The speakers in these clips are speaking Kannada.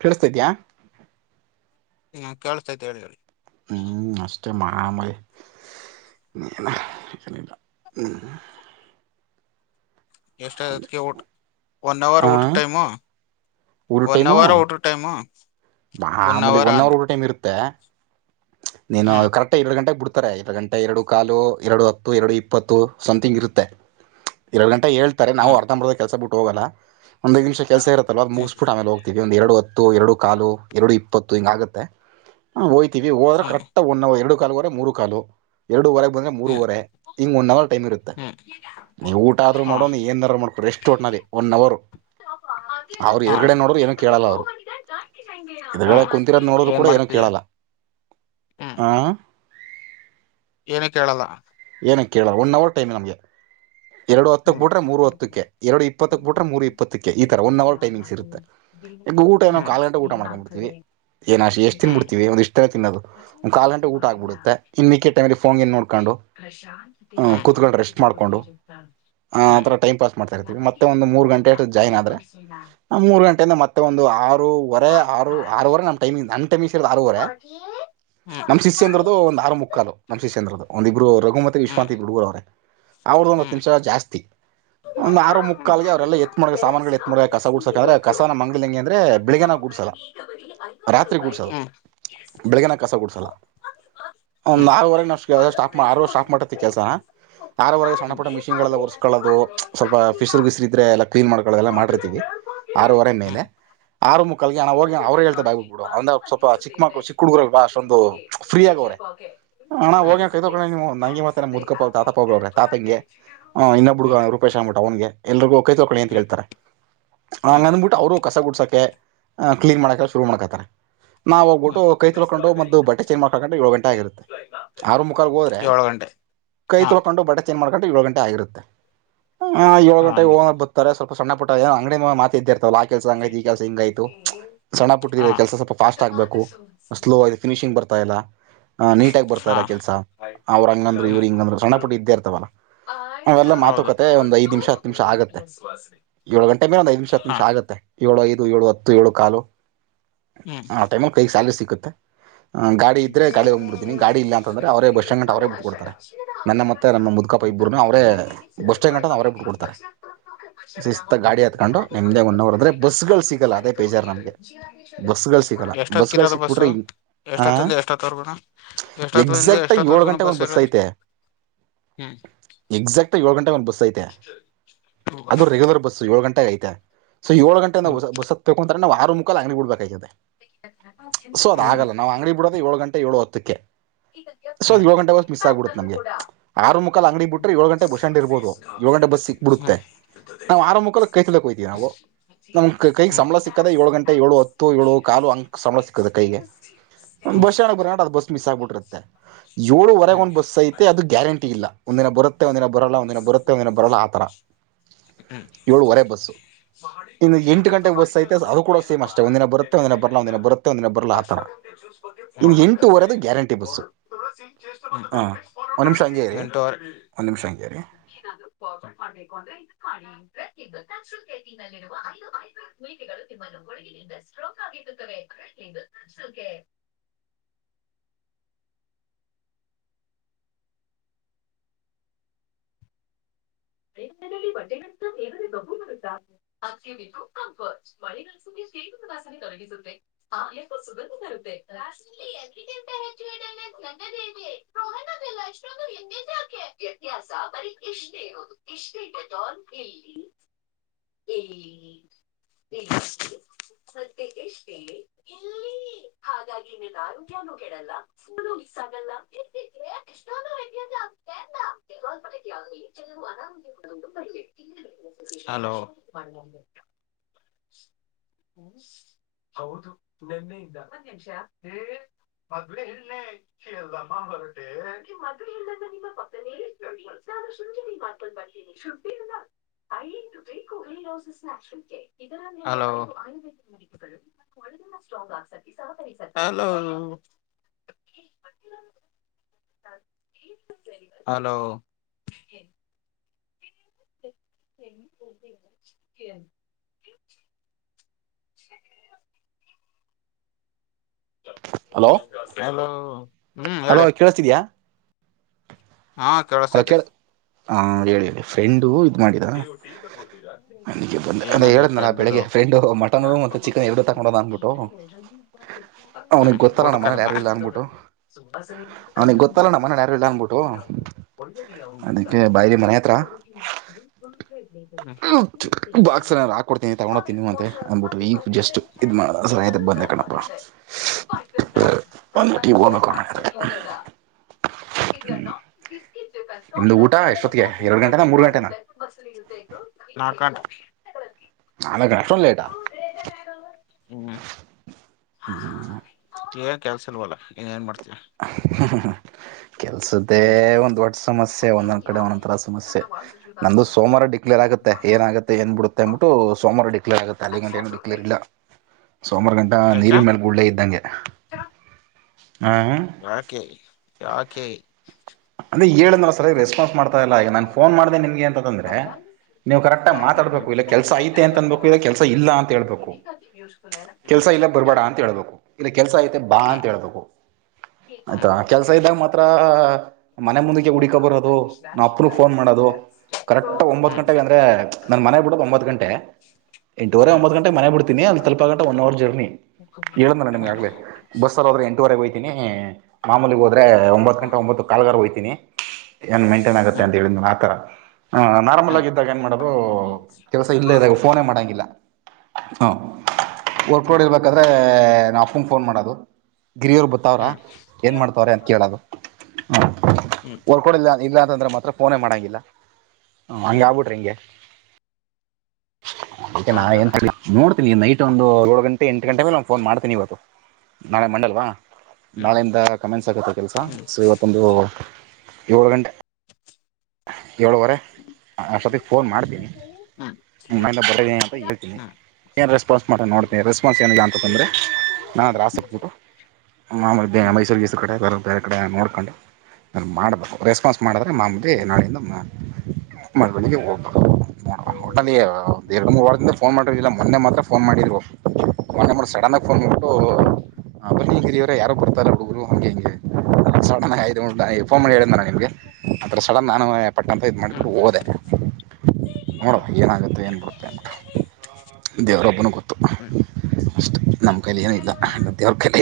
ಕೇಳಿಸತೈತ್ಯಾ ಇ ಕೇಳುಸ್ತೈತೇ ಹೇಳಿ ಹೇಳಿ ಹ್ಮ್ ಅಷ್ಟೇ ಮಾಡ ಆ ಮಲೆ ನೀಮ ಎಷ್ಟ ಅದಕ್ಕೆ ಒನ್ ಅವರ್ ಆ ಊಟ ಟೈಮು ಒನ್ ಅವರ್ ಊಟೋ ಟೈಮ ಬಾ ಆಮೇಲೆ ಒನ್ ಅವರ್ ಊಟ ಟೈಮ್ ಇರುತ್ತೆ ನೀನು ಹ್ಮ್ ಕರೆಕ್ಟ್ ಎರಡು ಗಂಟೆಗೆ ಬಿಡುತ್ತೆ ಎರಡು ಗಂಟೆ ಎರಡು ಕಾಲು ಎರಡು ಹತ್ತು ಎರಡು ಇಪ್ಪತ್ತು ಸಮಥಿಂಗ್ ಇರುತ್ತೆ ಎರಡು ಗಂಟೆ ಹೇಳ್ತಾರೆ ನಾವು ಹ್ಮ್ ಅರ್ಧಬರ್ದ ಕೆಸ ಬಿಟ್ಟ ಹೋಗಲ್ಲ ಒಂದೈದು ನಿಮಿಷ ಕೆಸ ಇತ್ತಲ್ ಅದು ಮುಗಸ್ಬಿ ಆಮೇಲೆ ಹ್ತೀವಿ ಒಂದ ಎರಡುತ್ತು ಎರಡು ಕಾಲು ಎರಡು ಇಪ್ಪತ್ತು ಹಿಂಗ ಆಗುತ್ತೆ ಹೋಯ್ತೀವಿ ಹೋದ್ರೆ ಹ್ಮ್ ಹ್ಮ್ ಕರೆಕ್ಟ್ ಒನ್ ಎರಡು ಕಾಲ್ರೆ ಮೂರು ಕಾಲು ಎರಡುವರೆಗೆ ಬಂದ್ರೆ ಹ್ಮ್ ಮೂರವರೆ ಇನ್ ಒನ್ ಅವರ್ ಟೈಮ್ ಇರುತ್ತೆ ಹ್ಮ್ ನೀವು ಊಟ ಆದ್ರರು ಹಾ ಮಾಡೋ ನೀ ಏನಾರ ಮಾಡ್ಕೊ ಎಷ್ಟು ಒಟ್ನದ ಒನ್ ಅವರು ಹಾ ಅವರು ಹಾ ಎರಡೆ ನೋಡರು ಏನೋ ಕೇಳಲ್ಲ ಅವ್ರು ಎದ್ರಗಡೆ ಕುಂತರೋದ್ ನೋಡಿದ್ರು ಏನ್ ಕೂಡ ಏನೋ ಮಾಡ್ತೀಯ ಕೇಳಲ್ಲ ಆ ಏನ ಕೇಳಲ್ಲ ಏನ ಕೇಳೋಲ್ಲ ಒನ್ ಅವರ್ ಟೈಮ್ ನಮಗೆ ಎರಡು ಹತ್ತಕ್ಕೆ ಹ್ಮ್ ಬಿಟ್ರೆ ಮೂರು ಹತ್ತಕ್ಕೆ ಎರಡು ಇಪ್ಪತ್ತಕ್ಕೆ ಬಿಟ್ರೆ ಮೂರು ಇಪ್ಪತ್ತಕ್ಕೆ ಈ ತರ ಒನ್ ಅವರ್ ಟೈಮಿಂಗ್ಸ್ ಇರುತ್ತೆ ಹ್ಮ್ ಆತದೆ ಏನಶ ಎಷ್ಟ್ ತಿನ್ ಬಿಡ್ತಿವಿ ಒಂದ ಇಷ್ಟ ತಿನ್ನೋದು ಕಾಲ್ ಗಂಟೆ ಊಟ ಆಗ್ಬಿಡುತ್ತೆ ಇನ್ನು ಮಿ ಟೈಮಲ್ಲಿ ಫೋನ್ ನ್ ನೋಡ್ಕೊಂಡು ಹ್ಮ ಕೂತ್ಕೊಂಡು ರೆಸ್ಟ್ ಮಾಡಿಕೊಂಡು [unintelligible] ಆ ಆಥರ ಟೈಮ್ ಪಾಸ್ ಮಾಡ್ ತಿರ್ತೀವಿ ಮತ್ತೆ ಒನ್ ಮೂರು ಗಂಟೆ ಅಷ್ಟ ಜಾಯ್ನ್ ಆದ್ರೆ ನಾ ಮೂರು ಗಂಟೆಯಿಂದ ಮತ್ತೆ ಒಂದು ಆರೂವರೆ ಆರು ಆರೂರೆ ನಮ್ಮ ಟೈಮಿಂಗ್ ನನ್ನ ಟೈಮಿ್ ಸೇರಿದ ಆರೂವರೆ ನಮ್ ಶಿಷ್ಯ ಅಂದ್ರದದು ಒಂದು ಆರು ಮುಕ್ಕಾಲು ನಮ್ ಶಿಷ್ಯ ಅಂದ್ರದದು ಒ ರಘುಮತಿ ಹ್ಮ್ ವಿಶ್ವಾತಿ ಹುಡುಗರ ಅವ್ರೇ ಅವ್ರದ್ದು ಮತ ಹ್ಮ್ ನಿಮಿಷ ಜಾಸ್ತಿ ಒಂದು ಆರು ಮುಕ್ಕ ಕಾಲಗೆ ಅವರೆಲ್ಲ ಎತ್ ಮಾಡಿದ ಸಾಮಾನಗಳು ಎತ್ ಮಾಡೋ ಕಸ ಗುಡ್ಸೋಕೆರರೆ ಹ್ಮ್ ಕಸನಂಗ್ಳ ಹೆಂಗೆ ಅಂದರೆ ಬೆಳಗ್ನಾಗ ಗುಡಸಲ್ಲ ಐತ್ತುಪಾಯ ಬೆಳಗನಾಗ ಕಸ ಗೋಡ್ಸಲ್ಲ ಒಂದ್ ಆದ್ರೆ ನಾಲ್ವರೆಗೆ ನ ಸ್ಟಾಕ್ ಆರವರೆ ಸ್ಟಾಕ್ ಮಾಡತಿ ಕೆಲಸ ಯಾರವಗೆ ಸಣ್ಣಪಟ್ಟ ಮಿಷನ್ ಗಳೆಲ್ಲ ಉರುಸ್ಕೊಳ್ಳದು ಸ್ವಲ್ಪ ಫಿಶರ್ಸಿದ್ರೆ ಎಲ್ಲ ಕ್ಲೀನ್ ಮಾಡ್ಕೊಳ್ಳ ಎಲ್ಲ ಮಾಡಿರ್ತೀವಿ ಆರೂರೆ ಮೇಲೆ ಆರು ಮು ಕಗೆ ಹೋಗಿ ಅವರು ಹೇಳ್ಾ ಬ್ಬಿಡು ಅಂದ್ರ ಸ್ವಪ ಚಿಕ್ಕ ಮಕ್ಳು ಚಿಕ್ಕ ಹುಡುಗರಲ್ವಾ ಪ ಹಣ ಹೋಗ ಕೈತೊಂಡ ನೀವು ನಂಗಿ ಮತ ಮುದ್ಕಪ್ಪ ತಾತಾಪಬ್ರ ತಾತಂಗೆ ಇನ್ನ ಬುಡುಗ ಹ್ಮ್ ರೂಪೇಶ ಟೌನ್ ಗೆ ಎಲ್ರಿಗೂ ಕೈತ ಹಕೊಳ್ಳಿ ಅಂತ ಹ್ಮ್ ಕೇಳ್ತಾರೆ ಹಂಗಂದ್ಬಿಟ್ಟು ಅವರು ಕಸ ಗುಡ್ಸೋಕೆ ಕ್ಲೀನ್ ಮಾಡಕಲ್ಲ ಶುರು ಮಾಡ್ಕತಾರೆ ನಾ ನಾ ಹೋಗ್ಬಿಟ್ಟು ಹ್ಮ್ ಕೈ ತೊಳ್ಕೊಂಡು ಮತ್ತು ಬಟ್ಟೆ ಚೇಂಜ್ ಮಾಡ್ಕೊಂಡು ಏಳು ಗಂಟೆ ಆಗರುತ್ತೆ ಆರ ಮುಖಲೂ ಹೋದ್ರೆ ಏಳು ಗಂಟೆ ಕೈ ಹಾ ತೊಳ್ಕೊಂಡು ಬಟ್ಟೆ ಚೇಂಜ್ ಮಾಡ್ಕೊಂಡು ಏಳು ಗಂಟೆ ಆಗಿರುತ್ತೆ ಆ ಏಳು ಹ ಗಂಟೆಗೆ ಹಂಗೆ ಬರ್ತಾರೆ ಸ್ವಲ್ಪ ಸಣ್ಣ ಪುಟ್ಟ ಏನ್ ಅಂಗಡಿ ಮಾತ ಇದಿದ್ದರ್ತವೆವುಾ ಕೆಸ ಹಂಗ್ತ ಈ ಕೆಸ ಹಿಂಗ ಆಯಿತು ಸಣ್ಣ ಹಾ ಪುಟ್ಟ ಕೆಲಸ ಸ್ವಪ ಫಾಸ್ಟ್ ಆಗ್ಬೇಕು ಸ್ಲೋಫಿನಿಂಗ್ ಬತ ಆ ನೀಟ ಆಾಗಿ ಬರ್ತ ಹಾ ಇಲ್ಲ ಕೆಲ್ಸ ಅವ್ರ ಹಂಗಂದ್ರು ಇವ್ರ ಹ್ಮ್ ಹಿಂಗಂದ್ರು ಸಣ್ಣ ಪುಟ್ಟ ಇದ್ದೆ ಇರ್ತವಲ್ಲ ಅವೆಲ್ಲ ಹೌದು ಮಾತುಕತೆೆ ಒಂದ್ ಐದ್ ನಿಮಿಷ ಹತ್ತು ನಿಮಿಷ ಆಗತ್ತೆ ಏಳು ಗಂಟ ಮೇಂದಐಮ್ಷ ಹ ಹಾ ನಿಮಿಷ ಆಗತ್ತ ಏಳುದು ಏಳು ಹತ್ತು ಏಳು ಕಾಲು ಆ ಟೈಮಲ್ಲಿ ಕೈಗೆ ಸಲ್ರಿ ಸಿಗುತ್ತೆ ಹ್ಮ್ಷ ಅಂತಂದ್ರೆ ಅವರೇ ಬಸ್ ಾಯ ಸ್ಟ್ಯಾಂಡ್ ಗಂಟ ಅವರೇ ಬಿಟ್ಕೊಡ್ತಾರೆ ನನ್ನ ಮತ್ತೆ ನಮ್ಮ ಮುದ್ಕಪ್ಪ ಇಬ್ಬರನ್ನ ಅವರೇ ಬಸ್ ಸ್ಟ್ಯಾಂಡ್ ಗಂಟ ಅವರೇ ಬಿಟ್ಕೊಡ್ತಾರೆ ಶಿಸ್ತಾಗಿ ಗಾಡಿ ಹತ್ಕೊಂಡು ನಿಮ್ದೇ ಒನ್ ಅವರ್ ಆದ್ರೆ ಬಸ್ಗಳು ಸಿಗಲ್ಲ ಅದೇ ಬೇಜಾರ್ ನಮ್ಗೆ ಬಸ್ಗಳು ಸಿಗಲ್ಲ [inaudible] ಎಷ್ಟತ್ ಬಸ್ಗಳು ಕಿರದು ಬಸ್ ಸಿಕ್ಬಿಟ್ರೆ ಇನ್- ಎಷ್ಟ ಆ ಎಷ್ಟತ್ತಂದ ಎಷ್ಟತ್ತವರೆಗೂ ಎಷ್ಟತ್ತರಿಂದ ಎಕ್ಸಾಕ್ಟ್ ಆಗಿ ಏಳು ಎಷ್ಟತ್ತವರೆಗೂ ಗಂಟೆಗೆ ಬಸ್ ಒಂದು ಇರದು ಐತೆ ಎಕ್ಸಾಕ್ಟ್ ಏಳು ಗಂಟೆ ಒಂದು ಬಸ್ಸ ಐತಿ ಹ್ಮ್ ಅದು ರೆಗ್ಯುಲರ್ ಬಸ್ ಏಳು ಗಂಟೆಗೆ ಐತೆ ಸೊ ಏಳ ಗಂಟ ನ ಹ್ಮ್ ಬಸಕ್ ತಗೊಂತಾರೆ ನಾವುರು ಮುಖಾ ಅಂಗಡಿ ಬಿಡ್ಬೇಕೈತೆ ಹ [inaudible] ಸೊ ಅದ ಆಲ್ಲ ನಾ ಅಂಗಡಿ ಬಿಡೋದು ಏಳ ಗಂಟೆ ಏಳುತ್ತಕ್ಕೆ ಸೊ್ ಹ್ಮ್ ಏಳು ಗಂಟೆವಸ್ು ಮಿಸ್ ಆಗ್ಬಿಡತ್ ನಮ್ಗೆ ಆರು ಮುಖಾ ಅಂಗಡಿ ಬಿ್ರೆ ಏಳು ಗಂಟ ಬಸ್ ಸ್ಟಂಡ್ ಇಬಹ ಏು ಗಂಟ ಬಸ್ ಸಿಕ್ ಬಿಡುತ್ತೆ ನಾ್ ಆರ ಮುಖಕ್ಕಲ್ ಕೈ ಕೊ್ತೀವಿ ನಾವು ನಮ್ಗೆ ಕೈಗೆ ಸಂಬಳ ಸಿಕ್ಕದೆ ಏಳು ಗಂಟೆ ಏಳು ಹತ್ತು ಏಳು ಕಾಲು ಅಂಕ್ ಸಂಬಳ ಸಿಕ್ಕ ಕೈಗೆ ಒ ಬಸ್ಣ ಬರ ಅದು ಬಸ್ ಮ್ ಏಳುುವರೆಗೆ ಒಂದು ಬಸ್ ಸಐತೆ ಅದು ಗ್ಯಾರಂಟಿ ಇಲ್ಲ ಒಂದ ದಿನ ಬರುತ್ತೆ ಒಂದ ದಿನ ಬರಲ್ಲ ಒಂದಿನ ಬರುತ್ತೆ ಒಂದಿನ ಬರಲ್ಲ ಆತರ ಏಳುುವರೆ ಬಸ್ಸ ಬಾ ಮನೆ ಹೊಸ ಬಾಡಿಗೆ ಅವರುು ಕೂಡ ಸೇಮ್ ಏನಪ್ಪಾ ಅಷ್ಟೇ ಒಂದಿನ ಬರುತ್ತೆ ದೇಗೆ ಒಂದಿನ ಬರಲ್ಲ ನೆಗಡಿದ ಒಂದಿನ ಬರುತ್ತೆ ಒಂದಿನ ಬರಲ್ಲ ಆ ಥರ ಅಶ್ವಗಂಧೆ ಜ್ಯೂಸ್ ಬಗ್ಗೆ ಫೋ ಇನ್ನು ಎಂಟುವರೆದು ಕಸಿದ್ದೇನೆ ಗ್ಯಾರಂಟಿ ಒಂದು್ ನಿಮಿಷ ಹಂಗೆ ರರಿ ಒಂದ್ ನಿಮಿಷ ಹಂ ನ್ದು ಪರ್ಫೆಕ್ಟ್ ಮಾಡ್ಬೇಕು ಅಂದ್ರೆ ಇ್ ಮಾಡಿ ತಿನಲ್ಲಿರುವ ಐದು ಐಬ ಮೀಿಕಗಳು ನಿಮ್ಮನ್ನು ಉಳಗಿನಿಂದ ಸ್ಟ್ರೋಕ್ ಆಗಿರುತ್ತವೆ ದುಕೆ ಹಾ ಹ [inaudible] [inaudible] ಬಟ್ಟೆಗಳಂತ ಬೇಗರೆ ಬಹು ಬರುತ್ತ [unintelligible] ತೊಗಿಸುತ್ತೆ ಆ ಸುಗಂ ಬರುತ್ತೆ ರೋಹ ಎಂದ ಆಕೆ ವ್ಯತ್ಯಾಸ ಬರೀ ಇಷ್ಟೇ ಇರದು ಇಲ್ಲಿ ಎಲ್ಲಿ [inaudible] ಸದಕ್ಕೆ ಎಷ್ಟ ಹೇಳಿ ಇಲ್ಲಿ ಹಾಗಾಗಿ ನನು ಆರೋಗ್ಯನುೂ ಕೆಡಲ್ಲು ಸಗಲ್ಲ ಎಷ್ಟೊ ಹಲೋ ಹ ಹೌದು ನೆನ್ನೆಯಿಂದಷ ಮದ್ವೆೆ ಎಣನೆ ಇಚ್ಚೆ ಅಲ್ಲಮ್ಮ ಹೊರಟೆ ಮದ್ ಇಲ್ಲ ನಿಮ್ಮ ಪ ಸುಂಜ ನೀ ಮಾತ ಬರ್ತೀನಿ ಶು್ದಿ ಬೇಕು ಇದರಲ್ಲಿ ಆಯುರ್ೇದ [unintelligible] ಸ್ಟ್ರಾಂಗ್ ಆಗ್ಸತಿ ಸಹಕ ಹಾ ಹಲೋ. ಹ ಸ ಹಲೋ ಹಲೋ ಹ್ಮ್ ಹಲೋ ಹೇಳಿ ಕೇಳಸ್ತಿದಯಾ ಹಾ ಹಲೋ ಕೇಳಸ್ತೈತ್ರಿ ಕೇಳ್ ಹಾ ಹೇಳಿ ಹೇಳಿ ಫ್ರೆಂಡು ಮಾಡಿದ ನನಗೆ ಬಂದೆ ಏನ್ರ ಅದೇ ಹೇಳಿದ್ನಲ್ಲ ಬೆಳಿಗ್ಗೆ ಫ್ರೆಂಡು ಮಟನು ನ ಹ ಮತ್ತು ಚಿಕನ್ ಎರಡು ತಗೊಂಡೋದ ಅಂದ್ಬಿಟ್ಟು ಅವ್ನಿಗೆ ಗೊತ್ತಲ್ಲ ಊಟಕ್ ನಮ್ಮ ಕರುಧ್ನ. ಅವನಿಗೆ ಗೊತ್ತಲ್ಲ ನಮ್ಮನೇಲಿ ಯಾರು ಇಲ್ಲ ಅಂದಬಿಟ್ಟು. ಒಳಗೋಗಿ ಅವನು ಬಂದಾರ [unintelligible] ಬಾಕ್ಸ್ ಏನರ ಹಾಕೊಡ್ತೀನಿ ತಗೊಂಡ್ ಹೊಗಿ ತಿನ್ನುವಂತೆ ಅಂದಬಿಟ್ವಿ ಈ ಜಸ್ಟ್ ಇದ್ ಮಾಡ [unintelligible] ಬಂದೆ ಕಣಪ್ಪ ಬಂದ್ ಬಿಟ್ಟು ಈಗ ಹೋಗ್ಬೇಕು ಮನೆ ಕಡೆ. ಕಟ್ [unintelligible] ನಿಮ್ದು ಊಟ ಎಷ್ಟೊತ್ತಿಗೆ ಎರಡು ಗಂಟೆನಾ ಮೂರ್ ಗಂಟೆನ. ನಾಕ್ ಗಂಟೆ ನಾಲಕ್ಕ ಅಷ್ಟೊಂದು ಲೇಟಾ. ಹ ಹ್ಮ ಏನ್ ಕೆಲ್ಸಲ್ವಲ್ಲಾ ಇನ್ ಏನ್ ಮಾಡ್ತೀಯ. ಹ ಹ. ಕೆಲ್ಸದ್ದೇ ಒಂದ್ ದೊಡ್ಡ ಸಮಸ್ಯೆ ಒಂದೊಂದ್ ಕಡೆ ಒಂದೊಂದ ತರ ಸಮಸ್ಯೆ ನಂದು ಸೋಮವಾರ ಡಿಕ್ಲೇರ್ ಆಗ ಗುತ್ತೇ ಏನಾಗುತ್ತೆ ಏನ್ ಬಿಡುತ್ತೆ ಅಂದ್ಬಿಟ್ಟು ಸೋಮವಾರ ಡಿಕ್ಲೇರ್ಗುತ್ತೆ ಅಲ್ಲಿಗಂಟ ಏನು ಡಿಕ್ಲೇರ್ ಇಲ್ಲ. ಸೋಮಾರಗಂಟಾ ಯಾಕ ನೀರಿನ್ ಮೇಲ್ ಗುಳ್ಳೆ ಇದ್ದಂಗೆ ಹ. ಯಾಕೆ ಯಾಕೆ. ಆಯಾ ಅಂದ್ರೆ ಹೇಳಿದ್ಹ್ನಾಲ ಸರಿ ರೆಸ್ಪಾನ್ಸ್ ಮಾಡತ ಇಲ್ಲ ಈಗ ನನ್ ಫೋನ್ ಮಾಡ್ದೆ ನಿಮಗೆ ಅಂತ ಅಂದ್ರೆ ನೀವು ಕರೆಕ್ಟ್ಗ ಹ್ಮ್ ಮಾತಡ್ಬೇಕ ಇಲ್ಲ ಕೆಲಸ ಐತೆ ಅಂತ ಅನ್ಬೇಕು ಇಲ್ಲ ಕೆಲಸ ಇಲ್ಲ ಅಂತ ಹೇಳ್ಬೇಕು ಕೆಲ್ಸ ಇಲ್ಲ ಬರ್ಬೇಡ ಅಂತ ಹೇಳ್ಬೇಕು. ಇಲ್ಲ ಕೆಲ್ಸ ಐತೆ ಬಾ ಅಂತ ಹೇಳ್ಬೇಕು ಆಯ್ತಾ ಕೆಲ್ಸ ಇದ್ದಾಗ ಮಾತ್ರ ಮನೆ ಮುಂದಕ್ಕೆ ಹುಡಿಕಬರೋದು ನಾ ಅಪ್ಪನಿಗೆ ಫೋನ್ ಮಾಡೋದು ಕರೆಕ್ಟ್ ಒಂಬತ್ ಹ್ಮ್ ಗಂಟೆಗೆ ಅಂದ್ರೆ ನ ಮನೆ ಬಿಡೋದು ಒಂಬತ್ ಗಂಟೆ ಎಂಟೂವರೆ ಒಂಬತ್ ಗಂಟೆ ಮನೆ ಬಿಡ್ತೀನಿ ಅಲ್ಲಿ ತಲ್ಪಗಂಟ ಒನ್ ಅವರ್ ಜರ್ನಿ. ಹೇಳುದ್ನಲ ನಿಮ್ಗ್ ಹ್ಮ್ ಆಗ್ಲೆ ಬಸ್ಸಲ್ಲಿ ಹೋದ್ರೆ ಎಂಟೂವರೆಗೆ ಹೋಗ್ತೀನಿ ಮಾಮೂಲಿ ಹೋದ್ರೆ ಒಂಬತ್ ಗಂಟೆ ಒಂಬತ್ತು. ಕಾಲ್ಗಾರ್ ಹೊಯ್ತಿನಿ ಏನ್ ಮೇಂಟೈನ್ ಆಗುತ್ತೆ ಅಂತ ಹೇಳಿದ್ನಾಲಾ ಆತರ. ಹ ನಾರ್ಮಲ್ ಆಗಿದ್ದಾಗ ಏನ್ ಮಾಡೋದು ಕೆಲಸ ಇಲ್ಲೇ ಇದಾಗ ಫೋನೇ ಮಾಡಂಗಿಲ್ಲ. ಹ್ಮ್ಮ್ ವರ್ಕ್ ಹ್ಮ್ ಲೋಡ್ ಇರ್ಬೇಕಾದ್ರೆ ನಮ್ ಅಪ್ಪಂಗ್ ಫೋನ್ ಮಾಡೋದು. ಗಿರಿ ಅವ್ರು ಬತ್ತಾವ್ರ ಹ್ಮ್ ಏನ್ ಮಾಡ್ತಾವ್ರೆ ಅಂತ ಕೇಳದು ಹ ಹ್ಮ್ ವರ್ಕ್ ಲೋಡ್ ಇಲ್ಲ ಅಂ ಇಲ್ಲ ಅಂತಂದ್ರೆ ಮಾತ್ರ ಫೋನೇ ಮಾಡಂಗಿಲ್ಲ ಹ ಹಂಗ್ ಹ್ಮ್ ಆಗ್ಬಿಟ್ರಿ ಹೆಂಗೆ. ಅದ್ಕೆ ನಾ ಏನ್ ಆತರ ನೋಡ್ತೀನಿ ನೈಟ್ ಒಂದು ಏಳು ಗಂಟೆ ಎಂಟು ಹ್ಮ್ ಗಂಟೆ ಮೇಲೆ ಒಂದು ಫೋನ್ ಮಾಡ್ತನಿ ಇವತ್ ನಾಳೆ ಮೊಂಡಲ್ವಾ. ಹ್ಮ್ ನಾಳೆಯಿಂದ ಕಾಮೆನ್ಸ್ ಆಗುತ್ತೆ ಕೆಲಸ ಹ್ಮ್ ಸೊ ಇವತ್ತೊಂದು ಏಳು ಗಂಟೆ ಏಳುವರೆ. ಅಷ್ಟೊತ್ತಿಗೆ ಫೋನ್ ಮಾಡ್ತೀನಿ ಹ್ಮ್ ಮನೆ ಇಂದ ಬರ್ತಾದಿನಿ ಅಂತ ಹೇಳ್ತೀನಿ ಹ್ಮ್ ಏನ್ ರೆಸ್ಪಾನ್ಸ್ ಮಾಡ ನೋ ನೋಡ್ತೀನಿ ರೆಸ್ಪಾನ್ಸ್ ಏನಿಲ್ಲ ಹ್ಮ್ ಅಂತಂದರೆ ನಾನು ಅದರ ಅಸೆಬಿಟು ಮಾಮೂಲಿ ಹ್ಮ್ ಮೈಸೂರು ಗೀಸೂರು ಕಡೆ ಬರೋದು. ಬೇರೆ ಕಡೆ ನೋಡ್ಕೊಂಡು ಏನರ ಮಾಡಬೇಕು ರೆಸ್ಪಾನ್ಸ್ ಮಾಡಿದ್ರೆ ಮಾಮೂಲಿ ಹ್ಮ್ ನಾಳೆಯಿಂದ ನೋಡ್ ಮಳವಳ್ಳಿಗೆ ಹೋಗ್ಬೇಕು ಒಟ್ನಲ್ಲಿ ಒಂದ್ ಎರಡು ಮೂರು ವಾರದಿಂದ ಫೋನ್ ಮಾಡಿರದಿಲ್ಲ ಮೊನ್ನೆ ಮಾತ್ರ ಫೋನ್ ಮಾಡಿದ್ರು. ಒ ನ ಸಡದಫೋನ್ಟ್ಟ ಹ್ಮ್ ಬ ಯಾರೋ ಕೊಡ್ತಾರ ಹುಡುಗುರು ಹಂಗೆ ಹಂಗೆ ಫೋನ್ಿ ಹೇಳಾರ ನಿಮ್ಗೆ ಆಥರ ಸಡನ್ ನಾನು ಪಟ್ಟಂತ ಇದು ಹ್ಮ್ ಮಾಡಬಿಟ್ಟು ಹ್ಮ್ ಓದೆ ನೋಡು ಏನಾಗುತ್ತೆ ಏನ್ ಬಡುತ್ತೆ ಅಂತ. ದೇವರೊಬ್ಬನು ಗೊತ್ತು ಅಷ್ಟೇ ನಮ್ಮ್ ಕೈಲಿ ಏನೂ ಇಲ್ಲ ಹ್ಮ್ ದೇವ್ರ ಕೈಲೆ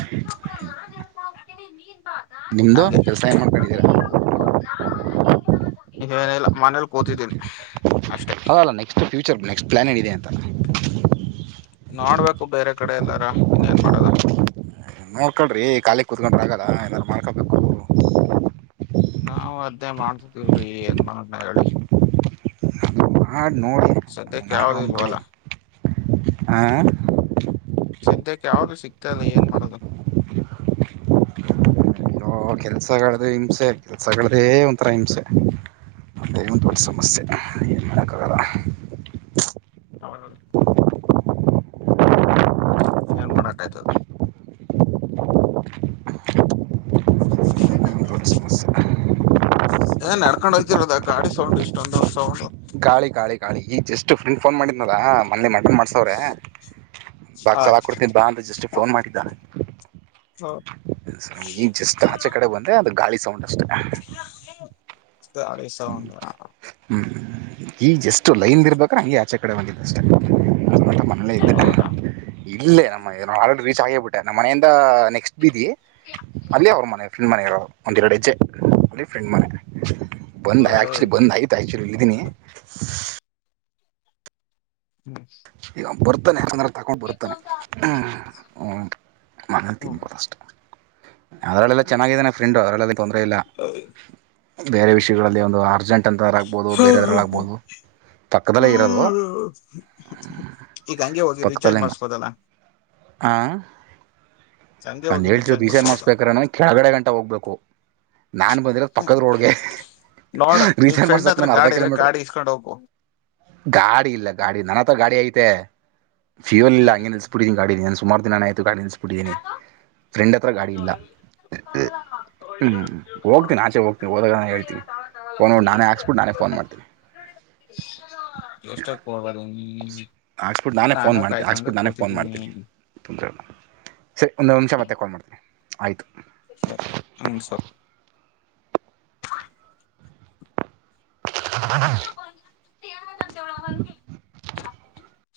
[unintelligible] ನಿಮ್ದು ಹಂಗೆ ಕೆಲ್ಸ ಏನ್ ಮಾಡ್ಕೊಂಡಿದ್ದೀರ. ಏನಿಲ್ಲ ಮನೇಲಿ ಕೂತಿದ್ದೀನಿ. ಅಷ್ಟೇ ಅಲಲ್ಲ ನೆಕ್ಸ್ಟ್ ಫ್ಯೂಚರ್ ನೆಕ್ಸ್ಟ್ ಪ್ಲ್ಲಾನ್ ಏನಿದೆ ಅಂತ. ನೋಡ್ಬೇಕು ಬೇರೆ ಕಡೆ ಎಲ್ಲಾರ. ಇನ್ನೇನ್ ಮಾಡದ ನೋಡ್ಕಳ್ರಿ ಕಾಲಿ ಕೂತ್ಕೊಂಡ್ರೆ ಆಗಲ್ಲ ಏನಾರ. ಮಾಡ್ಕಬೇಕು. ನಾವು ಅದ್ದೇ ಮಾಡ್ಸತಿೀವ್ರಿ ಏನ್ ಮನನ ಹೇಳಿ ಆ ಸದ್ಯಕ್ಕೆ ಯಾವ್ದು ನೋಡಡಿರಮಂದು ಇಲ್ವಲ್ಲ ಹ ಸದ್ಯಕ್ಕೆ ಯಾವ್ದೂ ಸಿಗ್ತಲ್ಲ ಏನ್ ಮಾಡೋದು ಓ ಕೆಲ್ಸದ್ರೆ ಹಿಂಸೆ ಕೆಲ್ಸಗಳದೆ ಒಂಥರ ಹಿಂಸೆ ಮತ್ತ ಒ ದೊಡ್ಡ ಸಮಸ್ಯೆ ಏನ್ ಮಾಡಕ್ಕಾಗಲ್ಲ ತಮನದು ಏನ್ ಮಾಡಟ ಆಯ್ತದೆ ಅದೊಂದ್ ದೊಡ್ಡ ಸಮಸ್ಯೆ ಏನ್ ನಡ್ಕೊಂಡ್ ಹೋಗ್ತಿರದ ಆ ಗಾಡಿ ಸೌಂಡ್ ಇಷ್ಟೊಂದ್ ಸೌಂಡ್ ಗಾಳಿ ಗಾಳಿ ಗಾಳಿ ಈ ಜಸ್ಟ್ ಫ್ರೆಂಡ್ ಫೋನ್ ಮಾಡಿದ್ನಲಾ ಮನೆ ಮಟನ್ ಮಾಡ್ಸವ್ರೆ ಬಾಕ್ ಚಲ ಕೊಡ್ತೀನಿ ಬಾ ಅಂತ ಜಸ್ಟ್ ಫೋನ್ ಮಾಡಿದ್ದ ಹ ಈ ಜಸ್ಟ್ ಆಚೆ ಕಡೆ ಬಂದ್ರೆ ಅದು ಗಾಳಿ ಸೌಂಡ್ ಅಷ್ಟೇ ಸ ಸಂದ ಹ್ಮ್ ಈಗ ಎಷ್ಟು ಲೈನ್ ಇರ್ಬೇಕ್ರೆ ಹಂಗೆ ಆಚೆ ಕಡೆ ಹಂಗಿದ್ದ ಅಷ್ಟ ಹ ಹೌದಾ ಇಲ್ಲೇ ನಮ್ಮ ನ ಆಲ್ರೆಡಿ ರೀಚ್ ಆಗೇಬಿಟ್ಟೆ ನಮ್ಮ ಮನೆಯಿಂದ ನೆಕ್ಸ್ಟ್ ಬೀದಿ ಅಲ್ಲಿೇ ಅವ್ರ ಮನೆ ಫ್ರೆಂಡ್ ಮನೆ ಇರೋ ಒಂದ ಎರಡುಜ್ಜೆ ಅಲ್ಲಿ ಫ್ರೆಂಡ್ ಮನೆ ಬಂದ ಎರಡೂ ಆಕ್ಚುಲಿ ಇದು ಬಂದ ಆಯತು ಆಚುಲಿ ಇದೀನಿ ಈಗ ಬರ್ತಾನೆ ತಗೊಂಡು ಬರ್ತಾನೆ ಮಣ್ಣು ಹ್ಮ್ ತಿನ್ಕೋದಷ್ಟು ಅದರಲ್ಲೆಲ್ಲ ಚೆನ್ನಾಗಾಗಿದೆಾನ ಫ್ರೆಂಡು ಅದರಲ್ಲೆಲ್ಲ ತೊಂದರೆ ಇಲ್ಲ ಬೇರೆ ವಿಷಯಗಳಲ್ಲಿ ಒಂದು ಅರ್ಜೆಂಟ್ ಟ್ಟನ್ ಥರ ಆಗ್ಬೋದು ಹ್ಮ್ ಬೇರೆದರಳಾಗ್ಬೋದು ಪಕ್ಕದಲ್ಲೇ ಇರೋದು ಈಗ ಹಂಗೆ ಹೋಗಿ ರೀಚಾರ್ಜ್ ಪಕ್ಕತಲ್ಲಮ್ಮ ಮಾಡ್ಸ್ಬೋದಲ್ಲ ಹಾ ಹಂಗೆ ನಂದ ಹೋಗಿ ಹೇಳ್ತೀವಿ ರೀಚಾರ್ಜ್ ಬೀಸೇನ್ ಮಾಡ್ಬೋದಲ್ಲ ಮಾಡ್ಸ್ಬೇಕ್ರ ನಗೆ ಕೆಳಗಡೆ ಗಂಟೆ ಹೋಗ್ಬೇಕು ನಾನ್ ಬಂದಿರ ಹ್ಮ್ ಪಕ್ಕದ್ ರೋಡ್ಗೆ ನೋಡ ನಿಮ್ ರೀಸೇಲ್ ಫ್ರೆಂಡ್ ಮಾಡ್ಸಕ್ಕೆ ಹತ್ರ ನಾನು ಅರ್ಧ ಗಾಡಿ ಇದ್ರೆ ಕಿಲೋಮೀಟ್ರ್ ಗಾಡಿ ಇಸ್ಕೊಂಡ ಹೋಗು ಗಾಡಿ ಇಲ್ಲ ಗಾಡಿ ನನತ್ರ ಗಾಡಿ ಆಐ್ತ ಮ ಫ್ಯೂಲ್ ಇಲ್ಲ ಹ್ಮ್ ಹಂಗೆ ನಿಲ್ಸ್ಬಿಟ್ಟೀನಿ ಗಾನ ನಾನು ಸುಮಾರ ದಿನಾನಯ್ತು ಗಾಡಿ ನಿಲ್ಸ್ಬಿಟ್ಟೀಿನಿ ಫ್ರೆಂಡ್ ಹತ್ರ ಗಾಡಿ ಇಲ್ಲ ಹ್ಮ್ ಹೋಗ್ತೀನಿ ಆಚೆ ಹೋಗ್ತೀನಿ ಹೋದಾಗ ನಾನು ಈರುಳ್ಳಿಯಲ್ಲ ಹೇಳ್ತೀನಿ ತಾವ ತಾವಲ್ಲ ಫೋನ್ ಮಾಡಿ ನಾನೇ ಹಾಕ್ಸ್ಬಿಟ್ಟು ನಾನೇ ಫೋನ್ ಮಾಡ್ತೀನಿ ದಷ್ಟಟ ಪಬೇಕ ಹಾಕ್ಸ್ಬಿು ನಾನೇ ಫೋನ್ ಮಾಡ್ತಿ ಹಾಕ್ಸ್ಬಿು ನಾನೇ ಫೋನ್ ಮಾಡ್ತೀನಿ ತುರೆ ಸರಿ ಒಂದು ನಿಮಷ ಮತ್ತ ಕಲ್ ಮಾಡ್ತೀನಿ ಆಯ್ತು ಸ ಹ ಸ ಹ ಯ